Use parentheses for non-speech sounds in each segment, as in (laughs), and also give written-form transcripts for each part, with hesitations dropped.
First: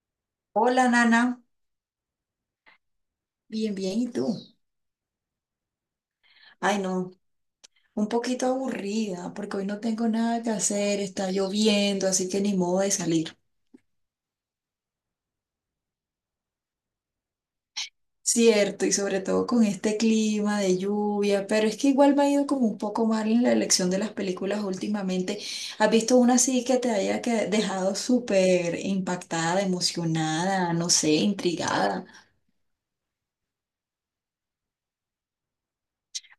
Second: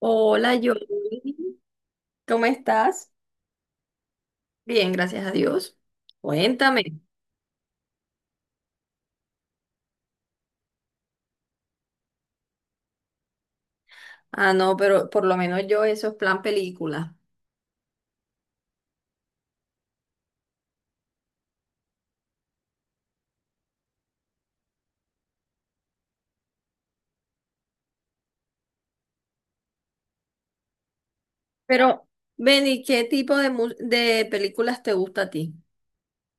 Hola, yo. Hola, Nana. ¿Cómo estás? Bien, bien, ¿y tú? Bien, gracias a Dios. Ay, Cuéntame. no, un poquito aburrida, porque hoy no tengo nada que hacer, está lloviendo, así que ni modo de salir. Ah, no, pero por lo menos yo eso es plan película. Cierto, y sobre todo con este clima de lluvia, pero es que igual me ha ido como un poco mal en la elección de las películas últimamente. ¿Has visto una así que te haya dejado súper impactada, emocionada, no sé, Pero, intrigada? Benny, ¿qué tipo de películas te gusta a ti?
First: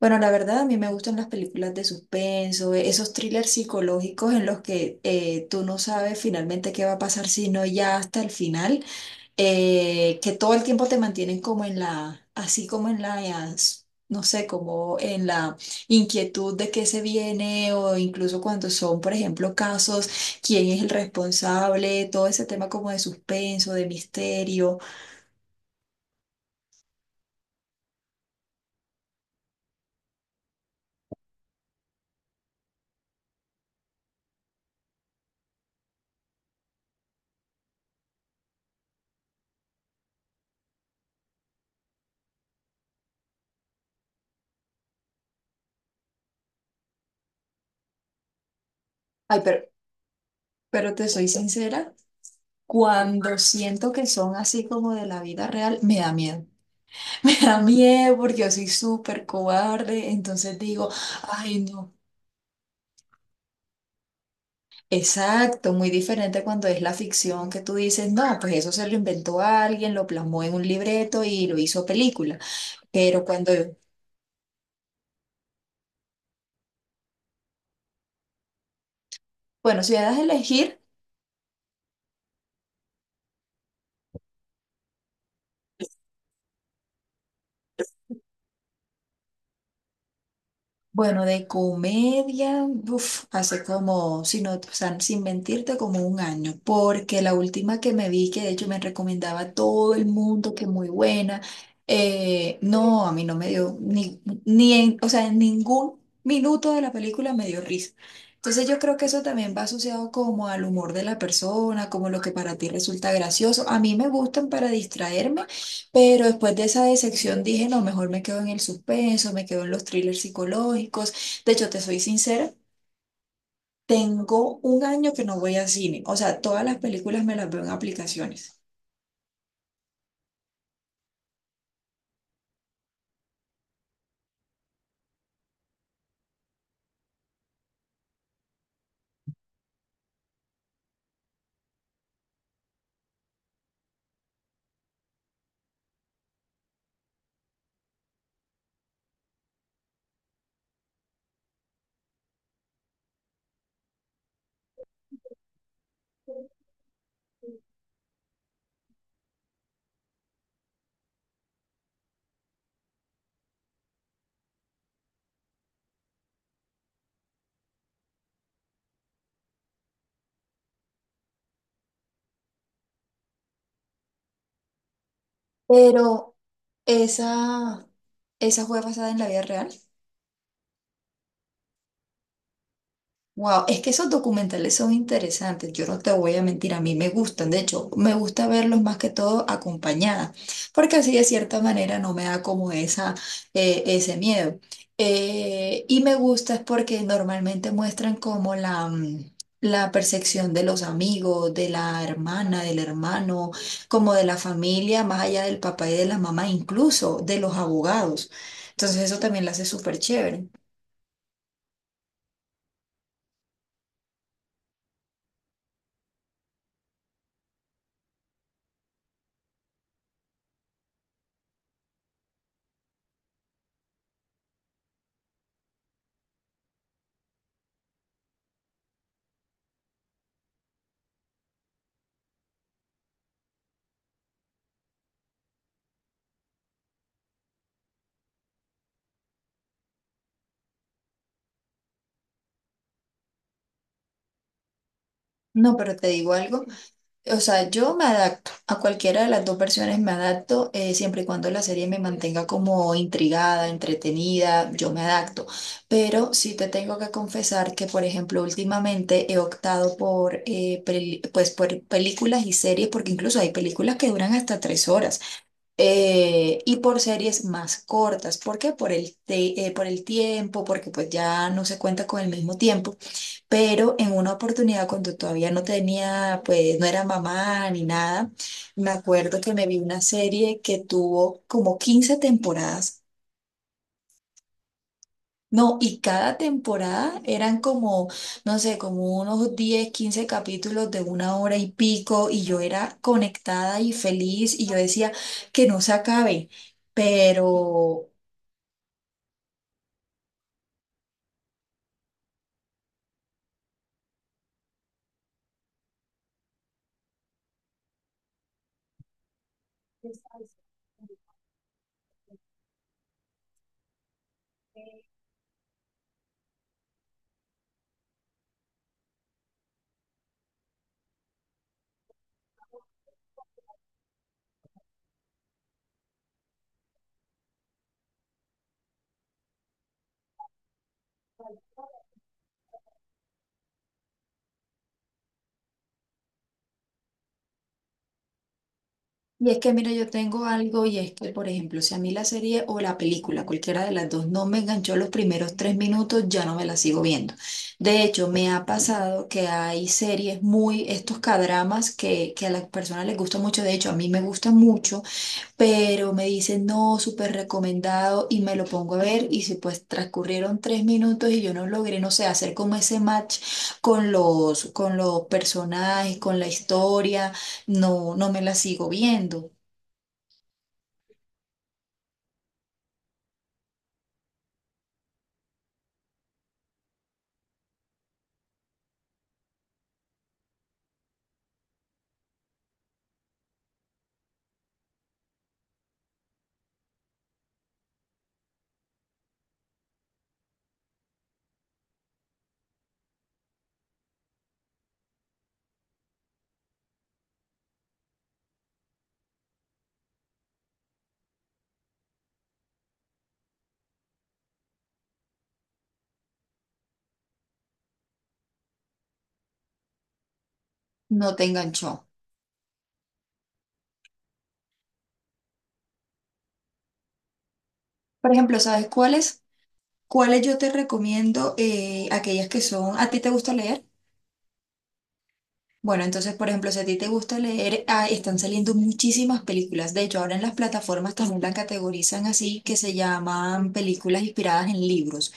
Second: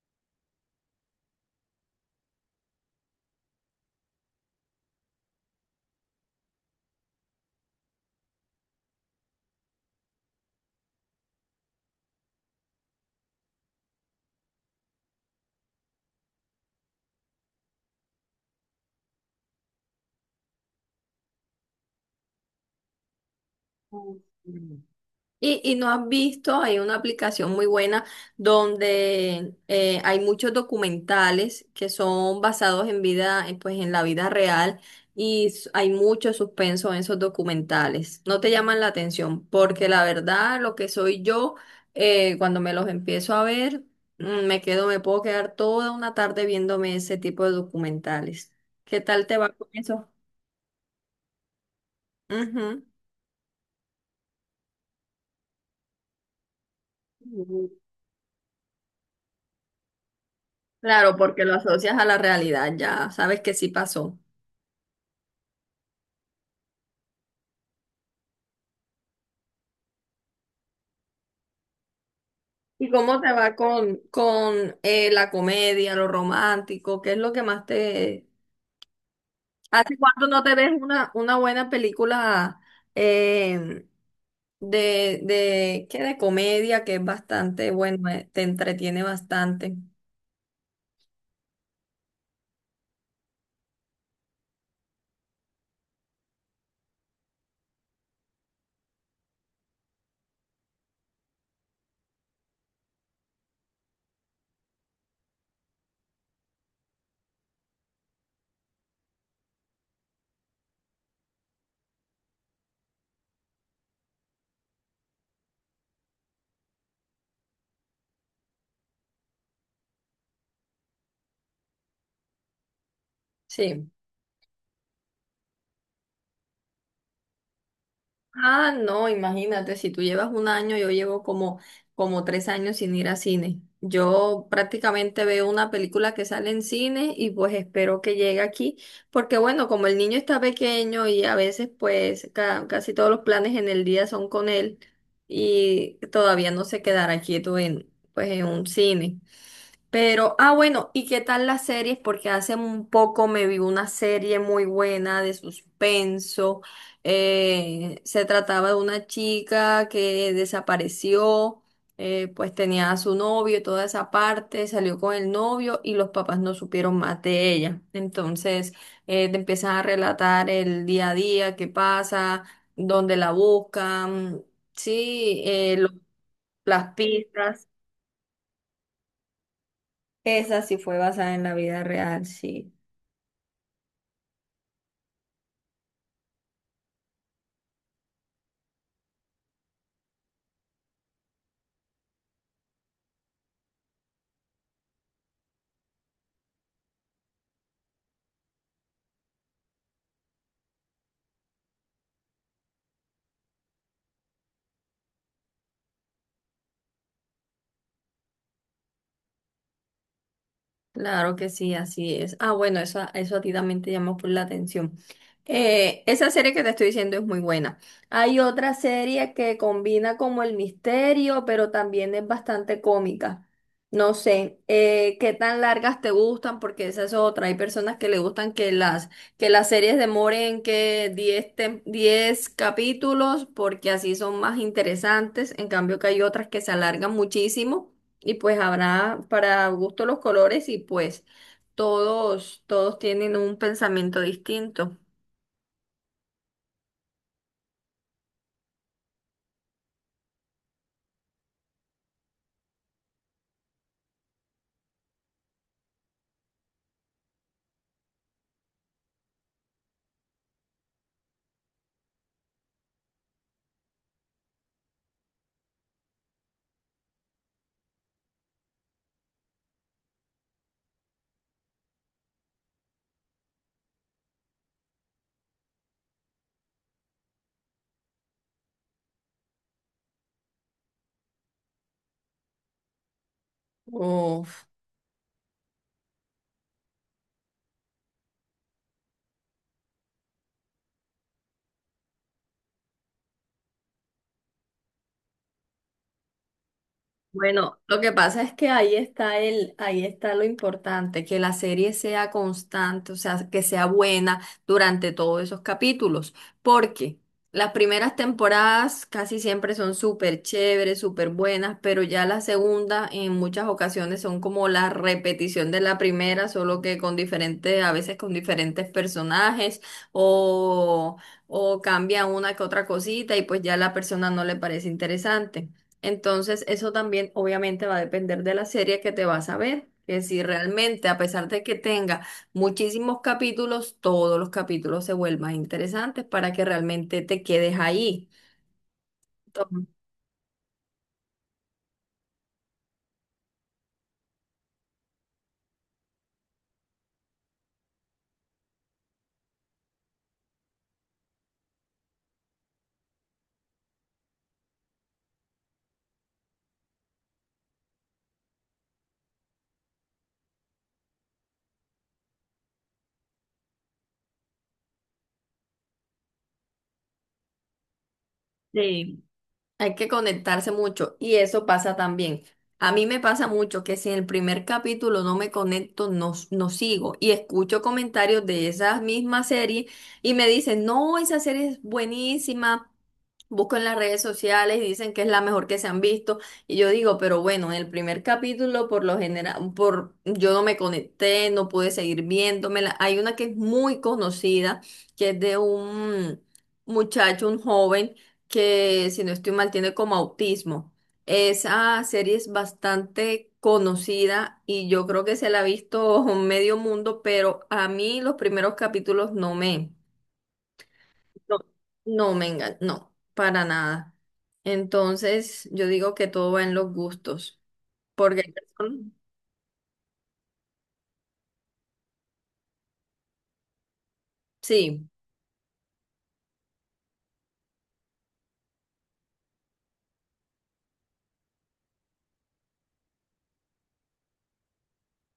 Bueno, la verdad, a mí me gustan las películas de suspenso, esos thrillers psicológicos en los que tú no sabes finalmente qué va a pasar, sino ya hasta el final, que todo el tiempo te mantienen como en la, así como en la, no sé, como en la inquietud de qué se viene o incluso cuando son, por ejemplo, casos, quién es el responsable, todo ese tema como de suspenso, de Mm. misterio. Y no has visto, hay una aplicación muy buena donde hay muchos documentales que son basados en vida, pues en la vida real y hay mucho suspenso en esos documentales. No te llaman la atención porque la verdad lo que soy yo, cuando me los empiezo a ver, me quedo, me puedo quedar toda una tarde viéndome ese tipo de documentales. ¿Qué tal te Ay, va con pero, eso? pero te soy sincera. Ujú. Cuando siento que son así como de la vida real, me da miedo. (laughs) Me da miedo porque yo soy súper cobarde. Entonces digo, Claro, porque lo ay, no. asocias a la realidad, ya sabes que sí pasó. Exacto, muy diferente cuando es la ficción que tú dices, no, pues eso se lo inventó alguien, lo plasmó en un libreto y lo hizo película. ¿Y cómo Pero te cuando, va con la comedia, lo romántico? ¿Qué es lo que más te... bueno, si ¿Hace me das a cuánto no te ves elegir. una buena película eh, de, ¿qué? De comedia que es bastante, bueno, te entretiene bastante? Bueno, de comedia, uf, hace como, si no, o sea, sin mentirte, como un año, porque la última que me vi, que de hecho me recomendaba a todo el mundo, que muy buena, no, a mí no me dio, ni en, o sea, en ningún minuto de la película me dio risa. Entonces yo creo que eso también va asociado como al humor de la persona, como lo que para ti resulta gracioso. A mí me gustan para distraerme. Pero después de esa decepción dije, no, mejor me quedo en el suspenso, me quedo en los thrillers psicológicos. De hecho, te soy sincera, Sí. tengo un año que no voy a cine. O sea, todas las películas me las veo en aplicaciones. Ah, no, imagínate, si tú llevas un año, yo llevo como, como 3 años sin ir a cine. Yo prácticamente veo una película que sale en cine y pues espero que llegue aquí, porque bueno, como el niño está pequeño y a veces pues casi todos los planes en el día son con él y todavía no se quedará quieto en, pues, en un cine. Pero, ah, bueno, ¿y qué tal las series? Porque hace un poco me vi una serie muy buena de suspenso. Se trataba de una chica que desapareció, pues tenía a su novio y toda esa parte, salió con el novio y los papás no supieron más de ella. Entonces, te empiezan a relatar el día a día, qué pasa, dónde la buscan, sí, Pero las pistas. esa, esa fue basada en la vida real. Esa sí fue basada en la vida real, sí. Wow, es que esos documentales son interesantes, yo no te voy a mentir, a mí me gustan, de hecho, me gusta verlos más que todo acompañada, porque así de cierta manera no me da como ese miedo. Y me gusta es porque normalmente muestran como la percepción de los amigos, de la hermana, del hermano, como de la familia, más allá del papá y de la mamá, incluso de los abogados. Entonces eso también lo hace súper chévere. Claro que sí, así es. Ah, bueno, eso a ti también te llamó por la atención. Esa serie que te estoy diciendo es muy buena. Hay otra serie que combina como el misterio, pero también es bastante cómica. No sé, qué tan largas te gustan, porque esa es otra. Hay personas que le gustan que las series demoren que 10 capítulos, porque así son más interesantes. En cambio que hay otras que se alargan muchísimo y pues habrá para gusto los colores y pues todos, todos tienen un pensamiento distinto. No, pero te digo algo. O sea, yo me adapto a cualquiera de las dos versiones, me adapto siempre y cuando la serie me mantenga como intrigada, entretenida, yo me adapto. Pero sí te tengo que confesar que, por ejemplo, últimamente he optado por películas y series, porque incluso hay películas que duran hasta 3 horas. Y por series más cortas, ¿por qué? Por el tiempo, porque pues ya no se cuenta con el mismo tiempo pero en una oportunidad cuando todavía no tenía, pues no era mamá ni nada, me acuerdo que me vi una serie que tuvo como 15 temporadas. Uf. No, y cada temporada eran como, no sé, como unos 10 15 capítulos de una hora y pico, y yo era conectada y feliz, y yo decía que no se acabe, Bueno, lo que pero pasa es que ahí está ahí está lo importante, que la serie sea constante, o sea, que sea buena durante todos esos capítulos, porque las primeras temporadas casi siempre son súper chéveres, súper buenas, pero ya la segunda en muchas ocasiones son como la repetición de la primera, solo que con diferentes, a veces con diferentes personajes o, o cambia una que otra cosita y pues ya a la persona no le parece interesante. Entonces, eso también obviamente va a depender de la serie que te vas a ver. Que si realmente, a pesar de que tenga muchísimos capítulos, todos los capítulos se vuelvan interesantes para que realmente te quedes ahí. Y es que, mira, yo tengo algo y es que, por ejemplo, si a mí la serie o la película, cualquiera de las dos, no me enganchó los primeros 3 minutos, ya no me la sigo viendo. De hecho, me ha pasado que hay series muy, estos cadramas que a las personas les gusta mucho, de hecho, a mí me gusta mucho, pero me dicen, no, súper recomendado y me lo pongo a ver y si pues transcurrieron 3 minutos y yo no logré, no sé, hacer como ese match con los personajes, con la historia, no, no me la sigo Entonces, viendo. hay que conectarse mucho y eso pasa también. A mí me pasa mucho que si en el primer capítulo no me conecto, no, no sigo y escucho comentarios de esas mismas series y me dicen, no, esa serie es buenísima, busco en las redes sociales y dicen que es la mejor que se han visto y yo digo, pero bueno, en el primer capítulo por lo general, por, yo no me conecté, no pude seguir viéndomela. Hay una que es muy conocida, que es de un muchacho, un joven que si no estoy mal tiene como autismo. Esa serie es bastante conocida y yo creo que se la ha visto (laughs) medio mundo, pero a mí los primeros capítulos No te no, enganchó. No, para nada. Entonces yo digo que todo va en los gustos, Por porque hay ejemplo, ¿sabes cuáles? ¿Cuáles yo te recomiendo? Aquellas que son, ¿a ti te gusta leer? sí. Bueno, entonces, por ejemplo, si a ti te gusta leer, ah, están saliendo muchísimas películas. De hecho, ahora en las plataformas también las categorizan así, que se llaman películas inspiradas en libros.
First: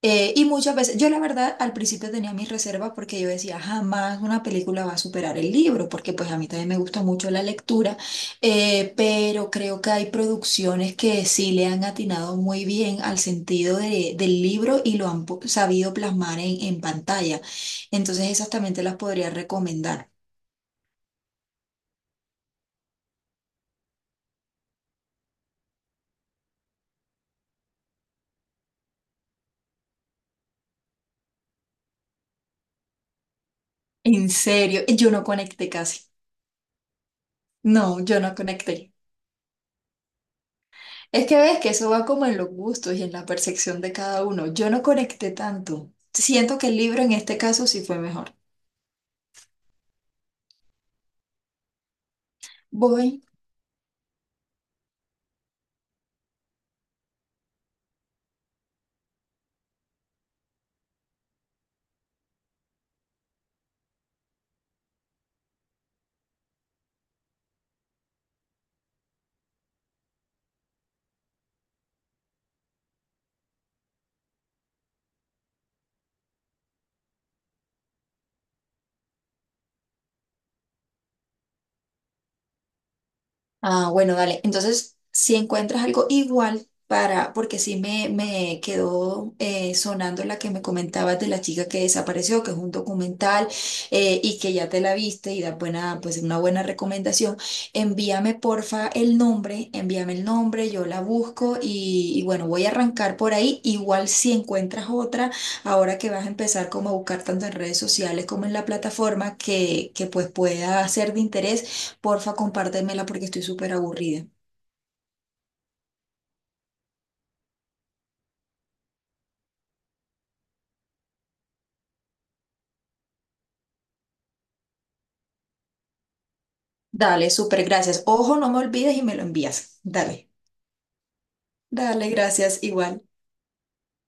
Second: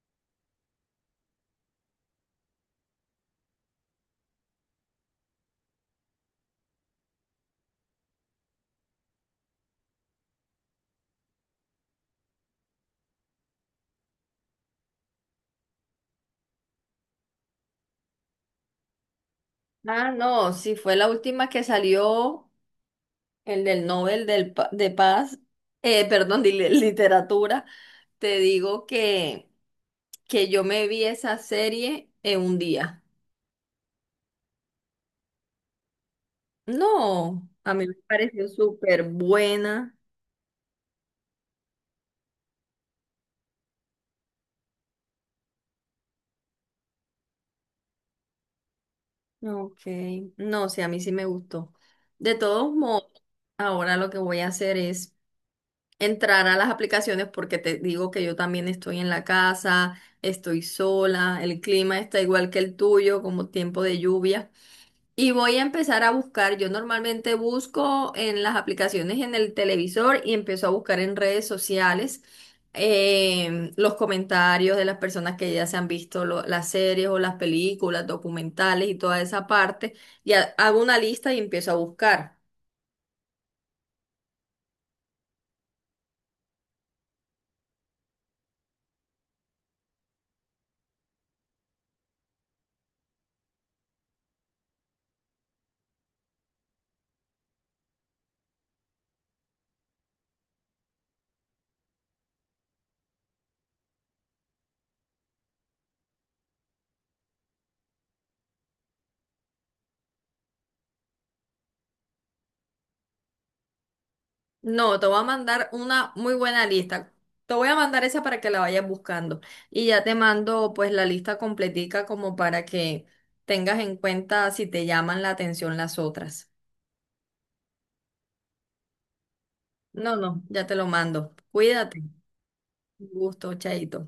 Y muchas veces, yo la verdad al principio tenía mis reservas porque yo decía, jamás una película va a superar el libro, porque pues a mí también me gusta mucho la lectura, pero creo que hay producciones que sí le han atinado muy bien al sentido del libro y lo han sabido plasmar en pantalla. Entonces esas también te las podría Ah, recomendar. no, sí, fue la última que salió, el del Nobel del, de Paz, perdón, de literatura. Te digo que yo me vi esa serie en un día. En serio, yo no conecté casi. No, a No, mí me yo no pareció conecté. súper buena. Es que ves que eso va como en los gustos y en la percepción de cada uno. Yo no conecté tanto. Siento que el libro en este caso sí fue mejor. Ok, no, sí, a mí sí me gustó. De todos modos, Voy ahora lo que voy a hacer es entrar a las aplicaciones porque te digo que yo también estoy en la casa, estoy sola, el clima está igual que el tuyo, como tiempo de lluvia. Y voy a empezar a buscar. Yo normalmente busco en las aplicaciones en el televisor y empiezo a buscar en redes sociales los comentarios de las personas que ya se han visto las series o las películas, documentales y toda esa parte. Y hago una lista y empiezo a buscar. Ah, bueno, dale. Entonces, si encuentras algo igual para, porque sí me quedó sonando la que me comentabas de la chica que desapareció, que es un documental y que ya te la viste y pues una buena recomendación. Envíame porfa el nombre, envíame el nombre, yo la busco y bueno, voy a arrancar por ahí. Igual si encuentras otra, ahora que vas a empezar como a buscar tanto en redes sociales como en la plataforma que pues pueda ser de interés. Porfa, compártemela porque estoy súper aburrida. No, te voy a mandar una muy buena lista. Te voy a mandar esa para que la vayas buscando. Y ya te mando pues la lista completica como para que tengas en cuenta si te llaman la atención las otras. Dale, súper gracias. Ojo, no me olvides y me lo envías. No, Dale, no, ya te lo mando. Cuídate. dale, gracias, igual. Un gusto, chaito.